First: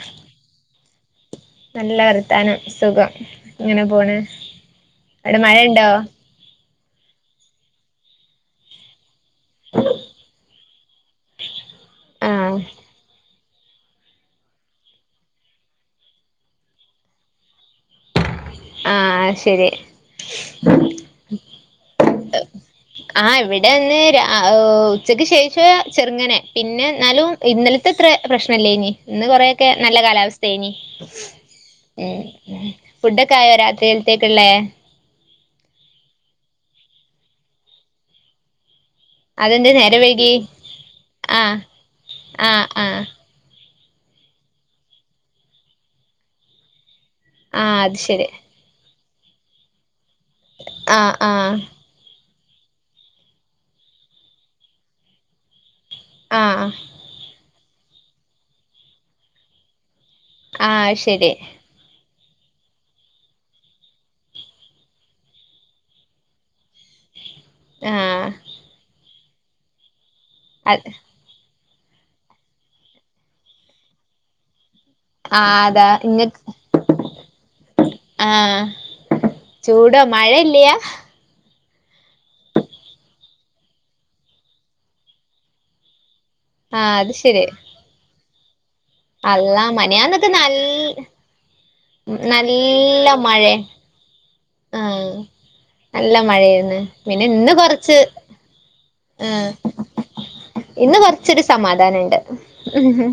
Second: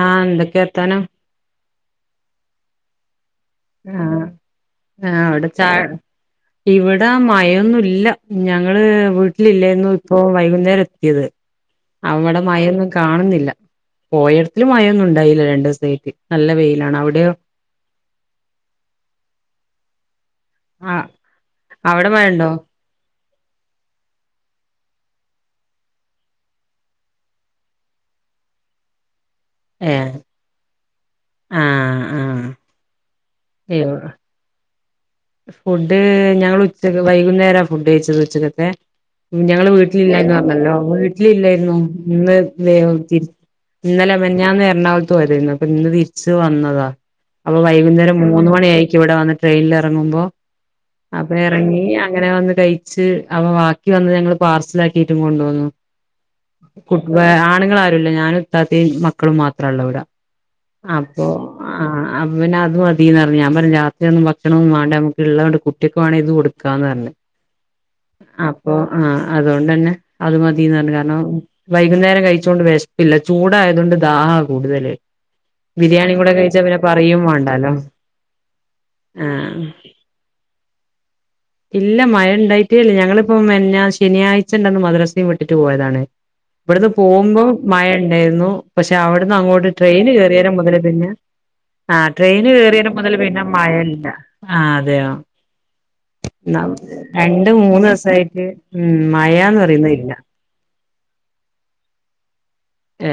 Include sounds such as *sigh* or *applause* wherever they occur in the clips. ആഹ്, എന്തൊക്കെ വർത്താനം? നല്ല വർത്താനം. സുഖം ഇങ്ങനെ പോണ്. ആഹ് അവെടെ മഴണ്ടോ? ഇവെടാ മഴയൊന്നും ഇല്ല. ഞങ്ങള് വീട്ടിലില്ല്യായ്ന്നു ഇപ്പൊ വൈകുന്നേരം ത്തിത് അവെടെ ആഹ് മയയൊന്നും കാണുന്നില്ല. പോയോട്ത്തിലും മയയൊന്നും ഉണ്ടായില്ല രണ്ടൂസ്ത്തേയ്ക്ക്. നല്ല വെയിലാണ്. അവ്ടെയോ? ആഹ് അയ് ശെരി. ആഹ്, അവെടെ മഴണ്ടോ? ആഹ്, ഇവിടെന്ന് രാ ആഹ് ഉ ഉച്ചക്ക് ശേഷം ചെറ്ങ്ങനെ. പിന്നെ ന്നാലും. ഇന്നല്ത്തെ ത്രെ പ്രശ്നല്ലേനി. ഇന്ന് കൊറേ ക്കെ നല്ല ഏഹ് കാലാവസ്ഥേനി. ആഹ് ആഹ് ഏഹ് ഫുഡെക്കെ ആയോ രാത്രികൽത്തേക്ക്ള്ളേ? ഫുഡ് ഞങ്ങള് ഉച്ചക്ക് വൈകുന്നേരാ ഫുഡ് കഴിച്ചത് ഉച്ചക്കത്തെ. അതെന്ത് ഞങ്ങള് നേരം വൈകി വീട്ടിലില്ലായിന്നു അർഞ്ഞല്ലോ ഞങ്ങള് ആഹ് വീട്ടിലില്ലായിരുന്നു. ഇന്ന് ആഹ് മേ ആഹ് തിര് ഇന്നലെ മിനിഞ്ഞാന്ന് എർണാകൊൾത്ത് പോയ തേര് രുന്നു. അപ്പൊ ഇന്ന് തിരിച്ച് വന്നതാ. അപ്പൊ ആഹ് അത് വൈകുന്നേരം ശരി മൂന്ന് മണിയായിക്കും ഇവെടെ വന്ന് ട്രെയിൻലെറങ്ങുമ്പോ. ആഹ് അപ്പ ആഹ് എറങ്ങി. അങ്ങനെ വന്ന് കഴി ച്ച് അവ ബാക്കി വന്നത് ഞങ്ങെള് പാർസൽലാക്കിട്ടും കൊണ്ടുവന്നു. ആഹ് ആഹ് കു ആണുങ്ങൾ ആരുല്ല. ഞാനും ഇത്താത്തയും മക്കളും മാത്രള്ളു ഇവെടെ. ആഹ് അപ്പൊ ശരി ആഹ് അപ്പ പിന്നെ അത് മതീന്ന് പറഞ്ഞ്. ഞാ പറഞ്ഞ് രാത്രി ഒന്നും വെക്കെണയൊന്നും വേണ്ട. നമുക്ക് ഉള്ളത് കൊണ്ട് കുട്ടികക്ക് വേണേ ഇത് കൊടുക്ക്. ക്കാന്ന് പറഞ്ഞ്. ആഹ് അപ്പൊ ആവൺഹ് അതോണ്ടെന്നെ. അത് മതീന്ന് പറഞ്ഞ്. കാരണം വൈകുന്നേരം കഴിച്ചൊണ്ട് വിശപ്പില്ല. ചൂടായതുകൊണ്ട് ദാഹമാ കൂടുതല്. ആഹ് അതാ ബിരിയാണി കൂടെ ഇങ്ങക്ക് കഴിച്ചാ പിന്നെ പറയും വാണ്ടാലോ. ആഹ് ചൂടോ മഴയില്യാ. ഇല്ല മഴ ഉണ്ടായിട്ടേട്ടില്ല. ഞങ്ങെളിപ്പം മിനിഞ്ഞാന്ന് ശനിയാഴ്ച ഉണ്ടെന്ന് മദ്രസയും വിട്ടിട്ട് പോയതാണ്. ഇവെടുന്ന് ആഹ് അത് പോമ്പോ ശരി മഴ ഉണ്ടായിരുന്നു. പക്ഷെ അവിടുന്ന് അള്ളാ അങ്ങോട്ട് ട്രെയിൻ മനിയാന്നൊക്കെ നൽ കേറിയേരം മൊതല് തന്നെ. ആ ട്രെയിന് കേറിയടം നല്ല മൊതല് പിന്നെ മഴേ മഴയില്ല. ആ അതെയോ. ആഹ് നല്ല മഴയായിന്ന്. പിന്നെ രണ്ട് ഇന്ന് മൂന്ന് കൊറെച്ച് ദിവസായിട്ട് ഉം ഏഹ്. മഴാന്ന് പറയുന്നേയില്ല ഇന്ന് കൊറെച്ചൊരു സമാധാനണ്ട്. ഏ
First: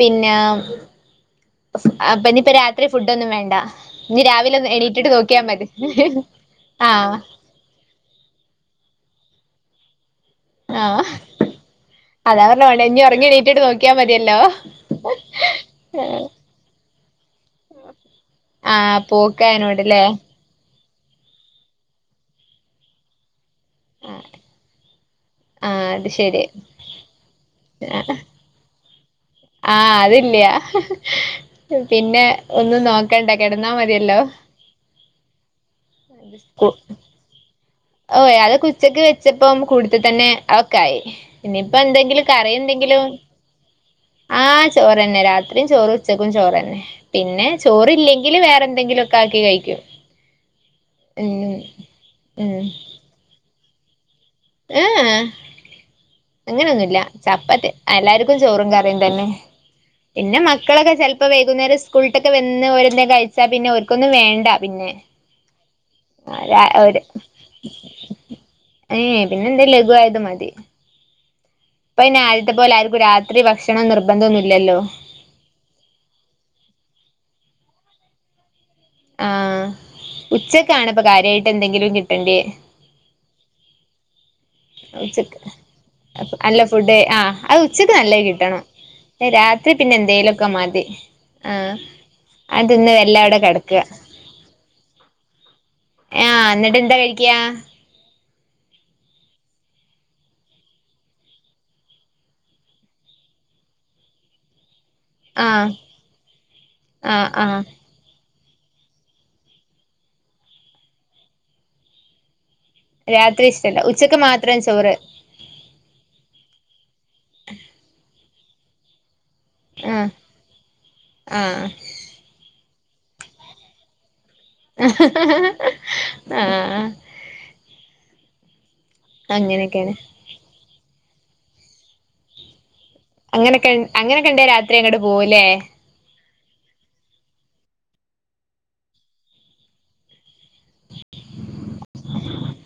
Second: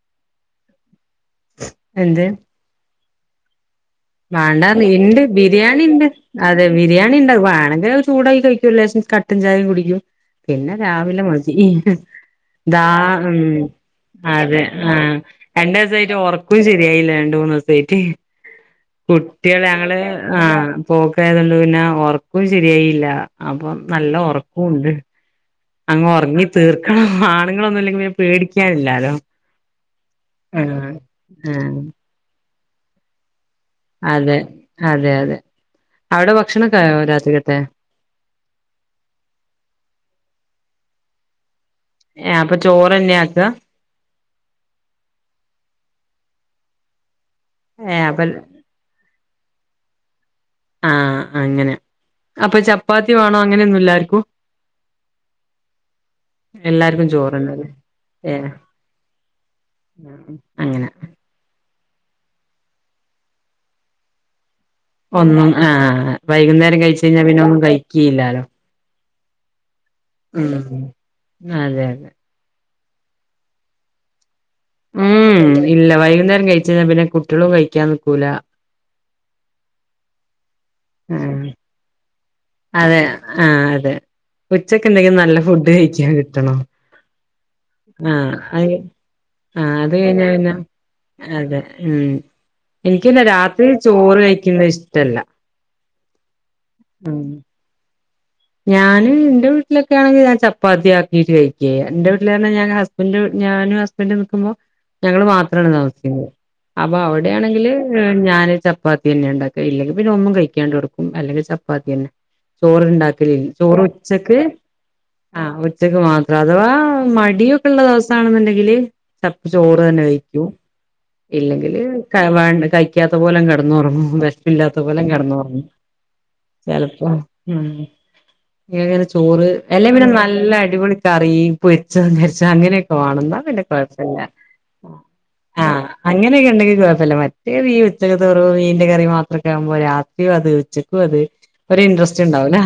പിന്നെ എന്ത് പ്പനിയിപ്പ രാത്രി ഫുഡൊന്നും വേണ്ടാ? വേണ്ടാ നിണ്ട് ബിരിയാണിണ്ട്. അതെ ആഹ് ബിരിയാണി ഉണ്ട്. വേണങ്കിൽ അത് ചൂടാക്കി കഴിക്ക്. ലേശം കട്ടൻ ചായയും കുടിക്കും. പിന്നെ ആഹ് രാവിലെ മതി. അതാ പറഞ്ഞ ദ വേണ്ട ഇനി ഒറങ്ങി ഉം എണീറ്റിട്ട് നോക്കിയാ മതിയല്ലോ അതെ. ആഹ് രണ്ടു ദിവസായിട്ട് ഒറക്കുവും ശരിയായില്ല. രണ്ട് മൂന്ന് ദിവസായിട്ട്. ആഹ് കുട്ടികൾ ഞങ്ങെള് പോക്കായനോടല്ലേ ആഹ് പോക്കായതുകൊണ്ട് പിന്നെ ഉറക്കുവും ശരിയായില്ല. അപ്പം നല്ല ഉറക്കവും ഒണ്ട്. ആഹ് അങ്ങ് അത് ശരി ഉറങ്ങി തീർക്കണം. ആണുങ്ങളൊന്നും ഇല്ലെങ്കിൽ പേടിക്കാനില്ലാലോ. ആഹ് അതില്യാ. ആഹ് ആഹ് പിന്നെ ഒന്ന് നോക്ക ണ്ട കെടന്നാ മതിയല്ലോ. അതെ അതെ അതെ അവിടെ ഭക്ഷണൊക്കായോ രാത്രിക്കത്തെ ഓ അതൊക്കുച്ചക്ക് വെച്ചപ്പം കൂട്ടത്ത് തന്നെ അതൊക്കായി ഇനിയിപ്പെന്തെങ്കിലും ഏഹ് കറി അപ്പൊ എന്തെങ്കിലും ചോറന്നെ ആക്ക ആഹ് ചോറെന്നെ രാത്രിം ചോറ് ഉച്ചക്കും ചോറെന്നെ പിന്നെ ഏഹ് അപ്പൊ ചോറില്ലെങ്കില് വേറെന്തെങ്കിലും കാക്കി കയിക്കും ആഹ് ഉം അങ്ങനെ അപ്പൊ ഉം ചപ്പാത്തി വേണം അങ്ങനൊന്നുല്ലെ ആര്ക്കും? ഏ ഏഹ് അങ്ങനൊന്നുല്ല എല്ലാർക്കും ചോറന്നല്ലേ ചപ്പാത്തി അ എല്ലാർക്കും ഏഹ് ചോറും കറിയും തന്നെ പിന്നെ അങ്ങനെ മക്കളൊക്കെ ചെൽ ഇപ്പ വൈകുന്നേരം സ്കൂള്ട്ടൊക്കെ വന്ന് ഓരെന്തേ കഴിച്ചാ പിന്നെ ഓര്ക്കൊന്നും വേണ്ട പിന്നെ ഒന്നും ആഹ് ആഹ് രാ വൈകുന്നേരം ഒര് കഴിച്ചയ്ഞ്ഞാ പിന്നെ ഒന്നും കയ്ക്കീല്ലാലോ ഏഹ് പിന്നെന്തേ ലഘു ആയത് ഉം അതെ അതെ ഇപ്പയ്ന് ആദ്യത്തെ പോലെ ആർക്കും രാത്രി ഭക്ഷണം നിർബന്ധൊന്നുല്ലല്ലോ ഉം ഇല്ല വൈകുന്നേരം കഴിച്ചയ്ഞ്ഞാ പിന്നെ കുട്ടികളും കഴിക്കാൻ നിക്കൂല ആഹ് ഉച്ചക്കാണ്പ്പൊ ആഹ് കാര്യായിട്ട് എന്തെങ്കിലും കിട്ടണ്ടേ അതെ ആഹ് അതെ ഉച്ചക്കെന്തെങ്കിലും നല്ല ഉച്ചക്ക് ഫുഡ് കയിക്കാൻ കിട്ടണം നല്ല ഫുഡ് ആഹ് അത് ഉച്ചക്ക് നല്ലത് ആഹ് കിട്ടണം അയ് രാത്രി ആഹ് പിന്നെ അത് എന്തേലൊക്കെ കഴിഞ്ഞാപ്പിന്നെ. മതി അതെ ആഹ് ഉം. അത് തിന്ന് എനിക്ക് എല്ലാം പിന്നെ അവിടെ രാത്രി കെടക്കുക ചോറ് കഴിക്കുന്നത്ഷ്ടല്ല ആഹ് എന്നിട്ടെന്താ കഴിക്കാ ഞാന് ഇന്റെ വീട്ടിലൊക്കാണെങ്കി ഞാൻ ചപ്പാത്തി ആക്കീട്ട് കഴിക്കായ്യ ഇന്റെ വീട്ടിലർഞ ഞാൻ ഹസ്ബൻഡ് ഞാനു ഹസ് ബൻഡും നിക്കുമ്പോ ഞങ്ങള് ആഹ് മാത്രാണ് താമസിക്കുന്നത് അപ്പൊ ആഹ് ആഹ് അവിടേണെങ്കില് ഉം ഞാന് ചപ്പാത്തി തന്നെ ഉണ്ടാക്ക ഇല്ലെങ്കി പിന്നെ ഒന്നും കഴിക്കാണ്ട് കെടക്കും അല്ലെങ്കി ചപ്പാത്തി തന്നെ ചോറ്ണ്ടാക്കല് രാത്രി ഇഷ്ടല്ല ഉച്ചക്ക് ചോറുച്ചക്ക് മാത്രം ചോറ് ആഹ് ഉച്ചക്ക് മാത്രം അഥവാ മടിയൊക്കെള്ള ദിവസാണ്ന്ന്ണ്ടെങ്കില് ചെപ്പം ചോറ് തന്നെ ആഹ് കയിക്കും ആഹ് ഇല്ലെങ്കില് ക വേണ്ട കഴിക്കാത്ത പോലങ്ങ് കെടന്നുറങ്ങും വെശ് പ്പില്ലാത്ത പോലങ്ങ് കെട്ന്നൊർങ്ങും ആഹ് ചലപ്പൊ ഉം ചോറ് അല്ലെ അങ്ങനെയൊക്കെയാണ് പിന്നെ നല്ല അടിപൊളി കറിം പൊരിച്ചതും കരിച്ച അങ്ങനൊ ഒണെന്നാ പിന്നെ അങ്ങനൊക്കെ കൊയ്പ്പല്ല അങ്ങനൊക്കെണ്ടേ രാത്രി അങ്ങോട്ട് പോവൂലേ ആഹ് അങ്ങനൊക്കെണ്ടെങ്കി കൊയ്പ്പല്ല മറ്റേ ഈ ഉച്ചക്കച്ചോറു മീന്റെ കറി മാത്രൊക്കെ ആവുമ്പോ രാത്രി അത് ഉച്ചക്കും അത് ഒരിൻ്ററസ്റ്റ് ഇണ്ടാവൂല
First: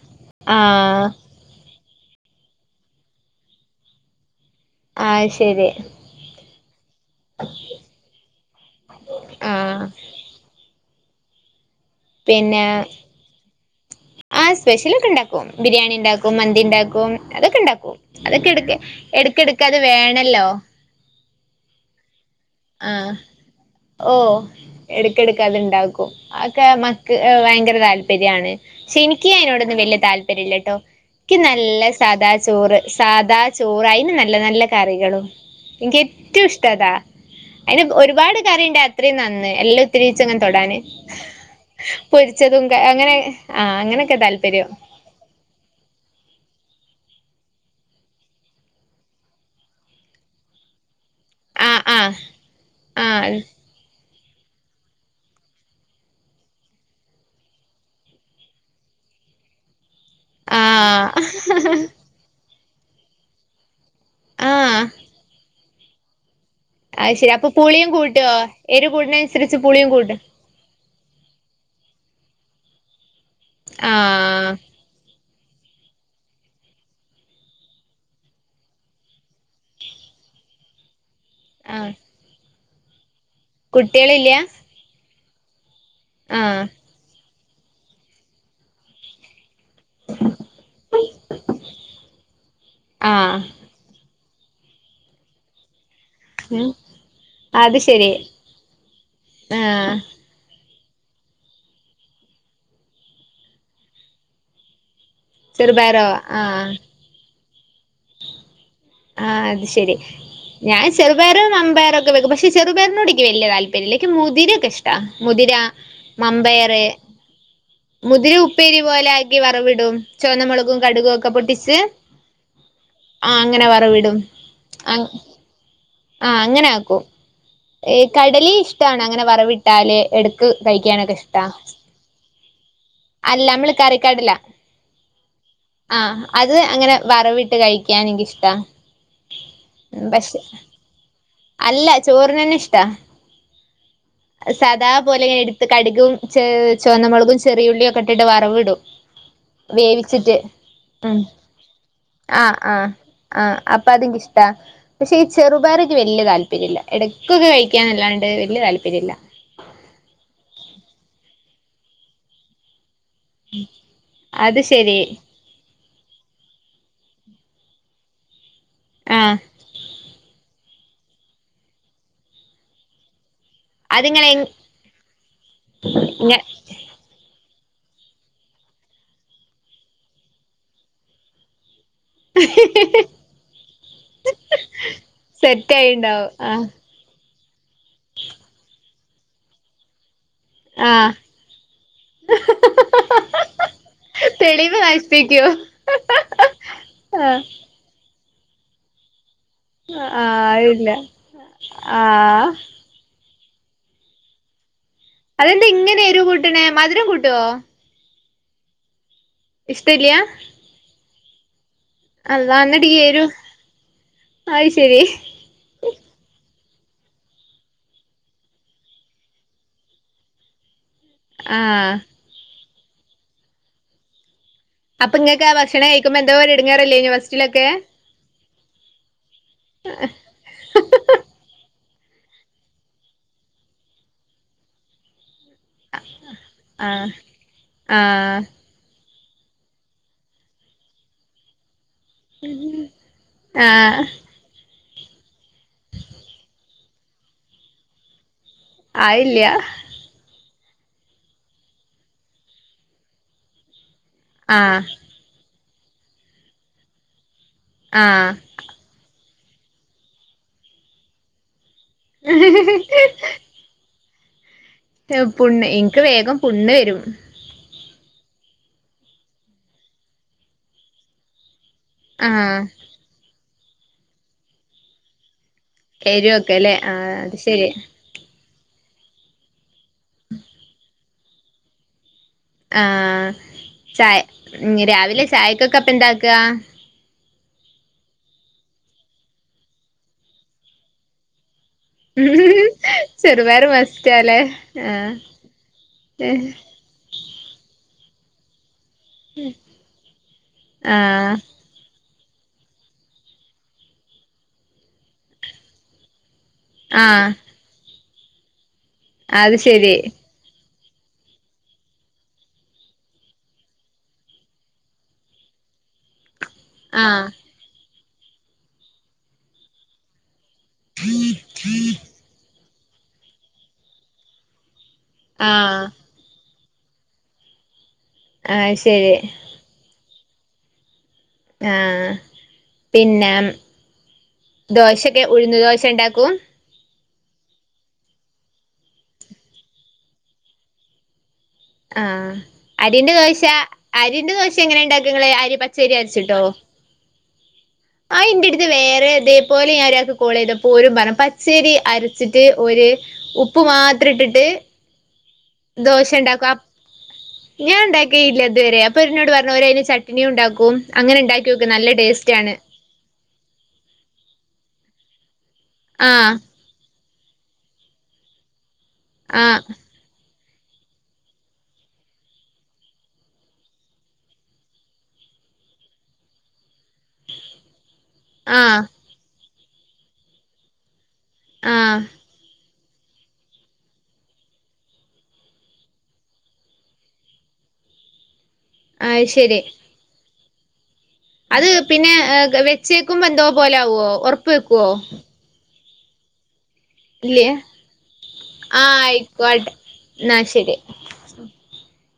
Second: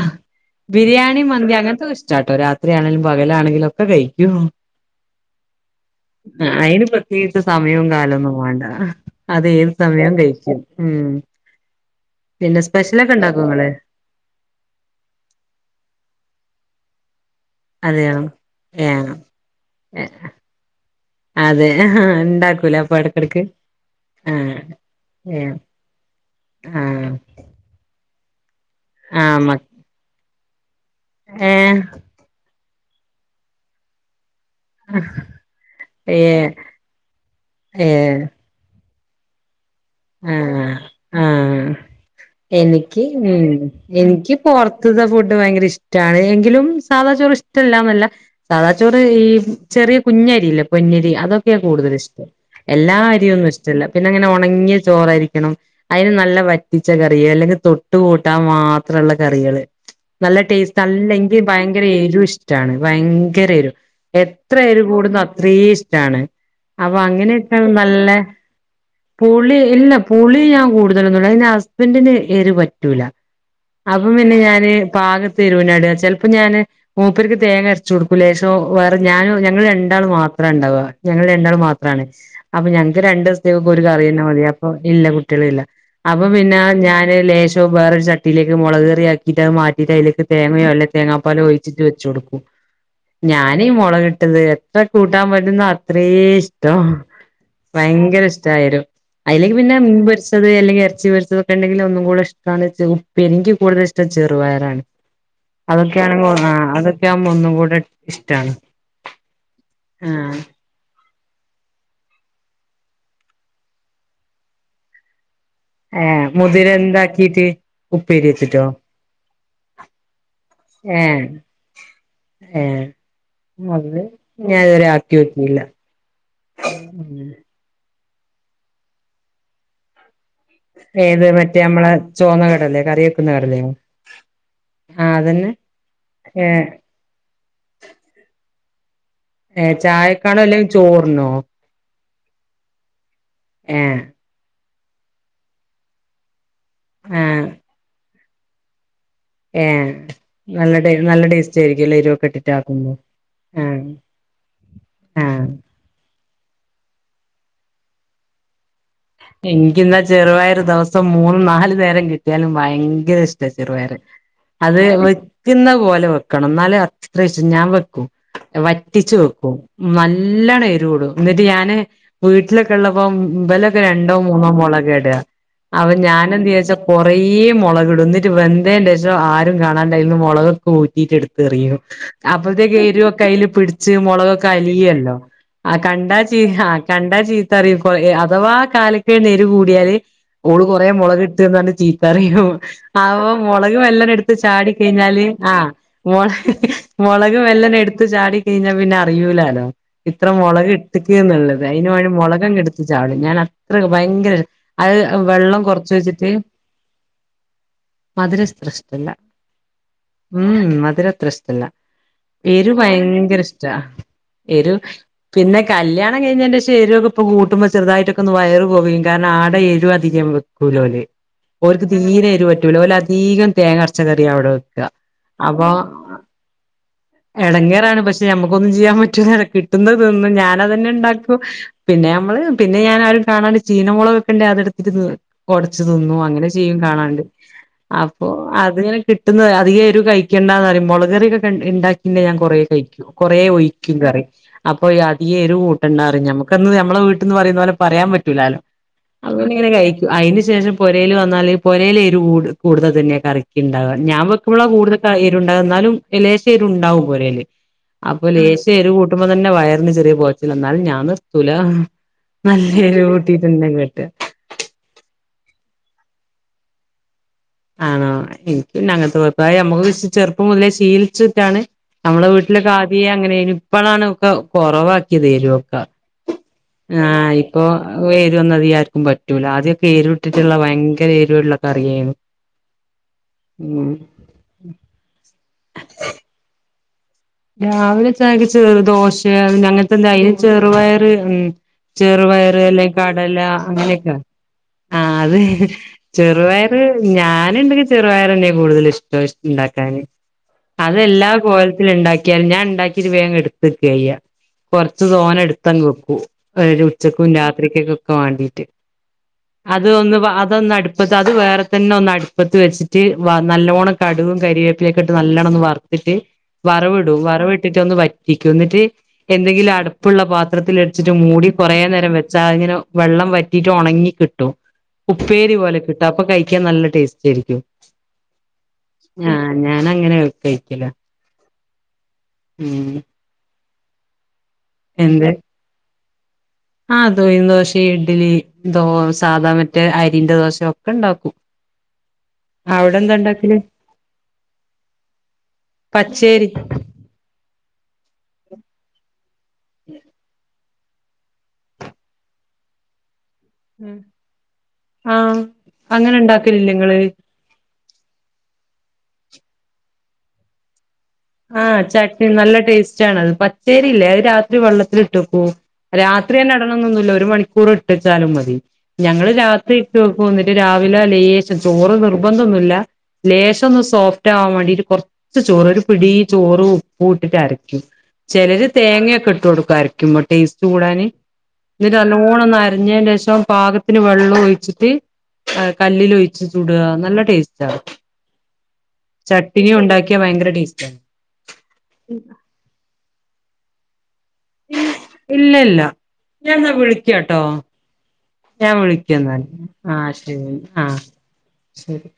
ആഹ് ബിരിയാണി മന്തി അങ്ങൻത്തൊക്കെ ഇഷ്ടാട്ടോ രാത്രിയാണേലും പകലാണെങ്കിലും ഒക്കെ കഴിക്കും ആഹ് ശരി അ അയ്ന് പ്രത്യേകിച്ച് സമയും കാലൊന്നും വാണ്ട അതേത് ആഹ് സമയും കയിക്കും ഉം പിന്നെ സ്പെഷ്യലൊക്കെണ്ടാക്കോ ഇങ്ങള് ആഹ് സ്പെഷ്യലൊക്കെണ്ടാക്കും ബിരിയാണിണ്ടാക്കും മന്തിണ്ടാക്കും അതൊക്കെണ്ടാക്കും അതെയോ അതൊക്കെട്ക്ക് ഏഹ് എട്ക്കെട്ക്കത് വേണല്ലോ അതെ ആഹ് ഉണ്ടാക്കൂലെ അപ്പെട്ക്കെട്ക്ക് ഓഹ് എട്ക്കെട്ക്കത്ണ്ടാക്കും അതൊക്കെ ആഹ് മക്ക് ഭയ്ങ്കര താല്പര്യാണ് പക്ഷെനിക്ക് ആഹ് മ അയ്നോടൊന്നും വല്ല്യ താല്പര്യല്ലട്ടോ ഇക്ക് ഏഹ് നല്ല സാദാ ചോറ് സാദാ ചോറ് അയ്ന് നല്ല നല്ല കറികളും ഇൻക്കേറ്റും ഏഹ് ഇഷ്ടതാ അയ്ന് ഏഹ് ഒരുപാട് കറിണ്ടായ അത്രിം നന്ന് എല്ലത്തിരീച്ചെങ്ങനെ ആഹ് തൊടാന് ആഹ് പൊരിച്ചതും ക എനിക്ക് അങ്ങനെ ഉം ആ അങ്ങനൊക്കെ എനിക്ക് താല്പര്യം പൊർത്ത്ത്തെ ഫുഡ് ഭയ്ങ്കരഷ് ടാണ് എങ്കിലും സാധാ ചോറ് ഇഷ്ടല്ലാന്നല്ല സാദാച്ചോറ് ഈ ചെറിയ കുഞ്ഞരില്ലെ പൊന്നരി അതൊ ക്കെ ആ ആ കൂടുതല്ഷ്ടം എല്ലാ ആ അര്യൊന്നും ഇഷ് ടല്ല പിന്നെങ്ങനെ ഒണങ്ങിയ ചോറായിരിക്കണം അയ്ന് നല്ല വറ്റി ച്ച കറി അല്ലെങ്കി തൊട്ട് കൂട്ടാൻ മാത്രള്ള കറികള് നല്ല ആ ടേസ്റ്റ് നല്ല ഇൻക് ഭയ്ങ്കര എരുഷ്ടാണ് ഭയ്ങ്കരെരു ആ എത്ര എരി കൂടുന്ന അത്രയും ഇഷ്ടാണ് അപ്പൊ അത് ശരി അപ്പൊ അങ്ങനെത്ര പുളിയും നല്ല കൂട്ടോ എരു കൂട്ണനുസരിച്ച് പുളി പുളിയും ഇല്ല കൂട്ടും പുളി ഞാൻ കൂടു ന്റെ ഹസ്ബന്റിന് എരി പറ്റൂല ആ അപ്പ പിന്നെ ഞാന് പാ കത്തിന് എരിവാ ഇട ചിലപ്പോ ഞാന് മൂപ്പർക്ക് തേങ്ങ അരചു കൊടുക്കൂ ലേശോ വേറെ ഞാൻ ഞങ്ങൾ രണ്ടാൾ മാത്ര ഉണ്ടാവ ഞങ്ങൾ ണ്ടാൾ ആ മാത്രമാണ് അപ്പൊ ഞങ്ങക്ക് രണ്ടു ദിവസത്തേക്ക് ഒരു കറിയന്ന കുട്ടികളില്ല മതി അപ്പൊ.. ഇല്ല കുട്ടികള് ഇല്ല അപ്പൊ പിന്നെ ആഹ് ഞാന് ലേശം വേറൊരു ചട്ടിയിലേക്ക് മുളകറിയാക്കി എന്നിട്ടത് മാറ്റിയിട്ട് അതിലേക്ക് തേങ്ങയോ അല്ല തേങ്ങാപ്പാലോ ഒഴിച്ചിട്ട് വെച്ചു കൊടുക്കും ആഹ് ഞാൻ മുളകിട്ടത് എത്ര കൂട്ടാൻ പറ്റുന്ന അത്ര ഇഷ്ട ഉം അത് ശരി ഭയങ്കര ഇഷ്ട എരിവ് അയ്ലേക്ക് പിന്നെ ആഹ് മീൻ പൊരിച്ച അല്ലെങ്കിൽ ഇറച്ചി പൊരിച്ചതൊക്കെ ഉണ്ടെങ്കിൽ ഒന്നും കൂടെ ഇഷ്ടമാണ് എനിക്ക് കൂടുതൽ ഇഷ്ടം ചെറുപയറാണ് ചെറുപയറോ അതൊക്കെയാണെങ്കിൽ ആഹ് അതൊക്കെ ആവുമ്പോ ഒന്നും കൂടെ ഇഷ്ടാണ് ആഹ് അത് ശരി ആഹ് ഞാൻ ചെറുപയറും വൻപയറും ഒക്കെ പക്ഷെ ചെറുപയറിനോട് നിക്ക് വലിയ താല്പര്യംല്ല ക്ക് മുതിരയക്കെ ഇഷ്ട മുതിര ഏഹ് മുതിര മമ്പയറ് എന്താക്കീട്ട്? മുതിര ഉപ്പേരി പോലെ ആക്കി വറവിടും ചോന്നമുളകും കടുകും ഒക്കെ പൊട്ടിച്ച് ഏഹ് ആഹ് അങ്ങനെ വറവിടും *unintelligible* ഞാൻ ഇതുവരെ ആക്കി നോക്കിയില്ല ആഹ അങ്ങനെ ആക്കും ഏഹ് കടലേം ഇഷ്ടാണ് അങ്ങനെ വറവിട്ടാല് എടുത്ത് കഴിക്കാനൊക്കെ ഏത് ഇഷ്ടാ മറ്റേ നമ്മളെ ചോന്ന കടലേ കറി വെക്കുന്ന അല്ല കടലയോ അമ്മള് കറിക്കടല ആ അതന്നെ ആഹ ഏ അത് അങ്ങനെ വറവിട്ട് കഴിക്കാൻ എനിക്ക് ഇഷ്ടാ ഏഹ് ചായക്കാണോ അല്ലെങ്കിൽ ചോറിനോ അല്ല ചോർനെന്നെ ഇഷ്ടാ ഏഹ് സാധാ പോലെ ഇങ്ങനെ എടുത്ത് കടുകും ചെ ആ ചോന്നമുളകും ചെറിയുള്ളിയും ഒക്കെ ഇട്ടിട്ട് വറവ് ഇടും ഏഹ് നല്ല ഉം നല്ല ടേസ്റ്റ് ആയിരിക്കുംല്ലെ എരുവൊക്കെ ഇട്ടിട്ടാക്കുമ്പോ ആഹ അപ്പൊ അത് ഇനിക്കിഷ്ടാ പക്ഷെ ഈ ആഹ് ചെറുപയറ് ഇനിക്ക് വല്യ താല്പര്യമില്ല ഇടക്കൊക്കെ കഴിക്കാന്നല്ലാണ്ട് വല്യ താല്പര്യല്ല ഇനിക്ക്ന്നാ ചെറുപയർ ദിവസം മൂന്ന് നാല് നേരം കിട്ട്യാലും ഭയങ്കര ഇഷ്ട ചെറുപയർ അത് വെക്ക്ന്ന പോലെ വെക്കണം ഇന്നാലേ അത്രശം ഞാൻ വെക്കും വറ്റിച്ചു ആഹ് വെക്കും നല്ലോണം എരും ഇടും ഇന്നിട്ട് ഞാന് വീട്ടിലൊക്കെ ഇള്ളപ്പോ ഇവലെ രണ്ടോ അതിങ്ങനെ മൂന്നോ മൊളകാ ഇടാ അപ്പൊ ഞാൻ ഇങ്ങ എന്തെയ്യച്ചാ കൊറേ മൊളകിടും ഇന്നിട്ട് വെന്തേന്റെശം ആരും കാണാണ്ടെ അയിന്ന് മുളകൊക്കെ ഊറ്റിട്ട് ഇടുത്ത് എറിയും അപ്പത്തേക്ക് എരുവൊക്കെ അയില് പിടിച്ച് മുളകൊക്കെ അലിയുല്ലോ സെറ്റ് ആഹ് കണ്ടാ ആയിണ്ടാവും ച്ചി ആഹ് കണ്ടാ ചീത്തറിയും അഥവാ കാലക്കേടിനു എരു കൂടിയാല് ഓള് കൊറേ ആഹ് മുളക് ഇട്ട്ന്ന് പറഞ്ഞ് ചീത്തറിയും അപ്പൊ മുളക് മെല്ലെനെ ഇടുത്ത് ചാടി തെളിവ് കഴിഞ്ഞാല് നശിപ്പിക്കൂ ആഹ് മുള മുളക് ആഹ് മെല്ലെനെ എടുത്ത് ചാടി കഴിഞ്ഞാ പിന്നെ അറിയൂലാലോ ഇത്ര ആഹ് മുളക് ഇല്ല ഇട്ട്ക്ക്ന്നുള്ളത് അതിന് വേണ്ടി ആഹ് മുളകങ്ങ് ഇടുത്ത് ചാടും ഞാൻ അത്രക്ക് ഭയങ്കര അത് വെള്ളം അതെന്താ കുറച്ച് ഇങ്ങനെ എരിവ് വെച്ചിട്ട് കൂട്ടണേ മധുരം കൂട്ടുവോ മധുരത്ര ഇഷ്ടല്ല ഇഷ്ടല്യ ഉം ഉം മധുരത്ര ഇഷ്ടല്ല എരു എന്നിട്ട് ഈ എരിവ് ഭയങ്കര ഇഷ്ട അത് എരു ശരി പിന്നെ കല്യാണം കഴിഞ്ഞെന്റെശം എരു ഒക്കെ ഇപ്പോ കൂട്ടുമ്പോ ചെറുതായിട്ട് വയറ് പൊകയും കാരണം ആടെ എരു അധികം വെക്കൂല ഓല് ഓർക്ക് ആഹ് തീരെ എരു പറ്റൂല ഓല് അധികം തേങ്ങ അരച്ച കറിയാ അവിടെ വെക്കുക അപ്പൊ ഇങ്ങക്കാ ഭക്ഷണം അപ്പൊ കഴിക്കുമ്പോ എന്തോ ഒരു ഇടങ്ങറല്ലേനൊ ഫസ്റ്റ്ലൊക്കെ ഞമ്മുക്കൊന്നും ചെയ്യാൻ പറ്റൂല്ലല്ലോ കിട്ടുന്ന തിന്നും ഞാനതെന്നെ ഇണ്ടാക്കും പിന്നെ നമ്മള് പിന്നെ ഞാന് ആരും കാണാണ്ട് ചീന മുളക്കൊക്കെ ഇണ്ടേ അതെടുത്ത്ട്ട് ഒടച്ച് തിന്നും അങ്ങനെ ചെയ്യും ആഹ് കാണാണ്ട് അപ്പൊ ആഹ് അത്ങ്ങനെ കിട്ടുന്നത് അധികം എരു കഴിക്കണ്ടാന്ന് പറയും മുളകറിയക്കെ ഇണ്ടാക്കി ഇണ്ടേ ഞാൻ കൊറേ കയിക്കും കൊറേ ഒയിക്കും ആഹ് കറി അപ്പൊ അധികം എരു കൂട്ടണ്ടാറിയും ഞമ്മക്കന്ന് ഞമ്മളെ വീട്ട്ന്ന് പറയുന്ന പോലെ പറയാൻ പറ്റൂലാലോ അത്‌ അതില്ല പിന്നെ ഇങ്ങനെ കഴിക്കും അയിന്റെ ശേഷം പൊരേൽ വന്നാല് പോരേല് എരു കൂടു കൂടുതൽ തന്നെ കറിക്കിണ്ടാവ ഞാന് വെ ക്കുമ്പളാ ആഹ് കൂടുതൽ എരുണ്ടാവ ഇന്നാലും ലേശം എരുണ്ടാവും പൊരേല് അപ്പൊ ആഹ് ലേശ എരു കൂട്ടുമ്പോ തന്നെ വയറിന് ചെറിയ പൊകച്ചിലാ ഇന്നാലും ഞാൻ നിർത്തൂല നല്ല എരു കൂട്ടിട്ടെന്നെ കേട്ടാ ഏഹ് പുണ്ണ് ഇൻക് വേഗം പുണ്ണ് വെരും ആണോ ഇൻക് പിന്നെ അങ്ങനത്തെ കൊഴപ്പല്ല അത് ഞമ്മക്ക് ചെറുപ്പം മുതലേ ശീലിച്ചിട്ടാണ് ഞമ്മളെ ആഹ് വീട്ടിലൊക്കെ ആദ്യേ അങ്ങനേനു ഇപ്പഴാണ് ഒക്കെ കൊറവാക്കിയതെരു ക്കേ എരുവൊക്കെല്ലേ ആഹ് അത് ഇപ്പോ ശരി വേരുവന്നതികാര്ക്കും പറ്റൂല അദ്യൊക്കെ ഏരുട്ടിട്ട്ള്ള വയങ്കരെ ഏരുവുള്ള കറിയേന്നു ആഹ് ചായ രാവിലെ ചായക്കൊക്കെ അപ്പൊ എന്താക്ക രാവിലെ ചായക്ക് ചെറു ദോശ അങ്ങൻത്തെന്തായിന് ചെറുപയറ് ഉം ചെറുപയറ് അല്ലെങ്കി കടല ചെറുപയർ അങ്ങനെക്കെണ് മസ്റ്റാല്ലേ ആഹ് അത് ചെറുപയറ് ഞാന് ണ്ടെങ്കി ചെറുപയറെന്നെ കൂടുതല് റ്റോഷ്റ്റ്ണ്ടാക്കാന് ആഹ് അതെല്ലാകോൽത്തില്ണ്ടാ ക്യാൽ ഞാൻണ്ടാക്കിറ്റ് വേങ്ങെട്ത്ത്ക്കായ്യ കൊർച്ച് തോനെ ട്ത്തങ് വക്കു ഒരു ഉച്ചക്കും ആഹ് രാത്രിക്കെകക്കെ വാണ്ടിറ്റ് അത് ഒന്ന് വാ അതൊന്നടു പ്പത്തെ അത് വേറെ തന്നെ ഒന്ന് അട്പ്പത്ത് വെച്ചിട്ട് വ നല്ലോണം കട്കും കരിവേപ്പിലെക്കെ ഇട്ട് നല്ലോണം ഒന്ന് വറ്ത്തിട്ട് വറവ്ടും ആഹ് വറവ്ട്ടിട്ട് ഒന്ന് വറ്റിക്കുന്നിട്ട് എന്തെങ്കിലു അട് പ്പ്ള്ള പാത്രത്തിലട്ച്ചിട്ട് മൂടി കൊറേ നേരം വെച്ചാ അത്ങ്ങനെ വെള്ളം വറ്റിട്ട് ഒണങ്ങി ക് ട്ടും ഉപ്പേരി പോലെ ആഹ് കിട്ടാ അപ്പൊ കയ്ക്യൻ നല്ല ടേസ്റ്റേരിക്യും ആഹ് ശേരി ആഹ് ഞാനങ്ങനെ കഴിക്കില ആഹ് പിന്നെ ദോശക്കെ എന്ത് ഉഴ്ന്ന് ദോശ ണ്ടാക്കും ആഹ് ദുഴിന്ന് ദോശേ ഇഡലി ദോ സാദാ മറ്റേ അരിന്റെ ദോശ ഒക്കെണ്ടാക്കും ആഹ് അരിന്റെ ദോശ ഉണ്ടാക്കല് അരിന്റെ ദോശ എങ്ങനെണ്ടാക്കങ്ങള് അരി പച്ചരി അര്ച്ചിട്ടോ പച്ചേരി അയിന്റട്ത്ത് വേറെ തേപോലെ ഞാനോരാക്ക് കോളിത ഓരും പറ പച്ചേരി അരച്ചിട്ട് ഓര് ഉപ്പ് മാത്രട്ടിട്ട് ആഹ് അങ്ങനെ ദോഷണ്ടാക്കും അപ് ഉണ്ടാക്കലില്ലേ ഇങ്ങള് ഞാൻണ്ടാക്കേയില്ലത്വരെ അപ്പൊ ഓര് ന്നോട് പർഞ്ഞു ഓരയ്ന് ചട്ട്ണിയു ണ്ടാക്കും അങ്ങനെ ഉണ്ടാക്കി നോക്ക് ആഹ് നല്ല ചട്ട്ൺ ടേസ്റ്റ് ആണ് നല്ല ടേസ്റ്റാണത് പ ച്ചേരില്ലേ അത് രാത്രി വെള്ളത്തിൽട്ടക്കും ആഹ് രാത്രി തന്നെ ട്ടണംന്നൊന്നുല്ല ഒരു മണിക്കൂർട്ടച്ചാലും മതി ഞങ്ങള് ആഹ് രാത്രി ഇട്ട് വെക്കും ന്നിട്ട് രാവിലെ ലേശം ചോറ് നിർബന്ധോന്നുല്ല ലേശൊന്ന് സോഫ്റ്റാവാംവാണ്ടിറ്റ് കൊർച്ച് ചോറ് പിടീ ചോറും ഉപ്പുഇട്ടിട്ടരക്യും ചെലര് ആഹ് തേങ്ങ്യക്കെഇട്ടോടുക്കു അര ക്യുമ്പോ ടേസ്റ്റ്കൂടാന് ന്നിട്ട് ആഹ് നല്ലൊണോന്ന് അര അര്ഞ്ഞേന്റെഷം പാകത്തിന് വെ ള്ളോയ്ച്ചിട്ട് ക കല്ലിലൊയ്ച്ച് ചൂടാ നല്ല ടേസ്റ്റാ അത് ശരി ചട്ടിനി ഉണ്ടാക്യ വയങ്കര ടേസ്റ്റാ അത് പിന്നെ ഗെ വെച്ചേക്കുമ്പോന്തോ പോലെ ആവോ ഒറപ്പ്ക്കോ ഇല്ലല്ല ഞാൻന്നാ വിളിക്യാട്ടോ ഇല്ലേ ഞാൻ ആഹ് വിളിക്യന്നാല് ആയിക്കോട്ടെ ആഹ് ശരി ആഹ് ശരി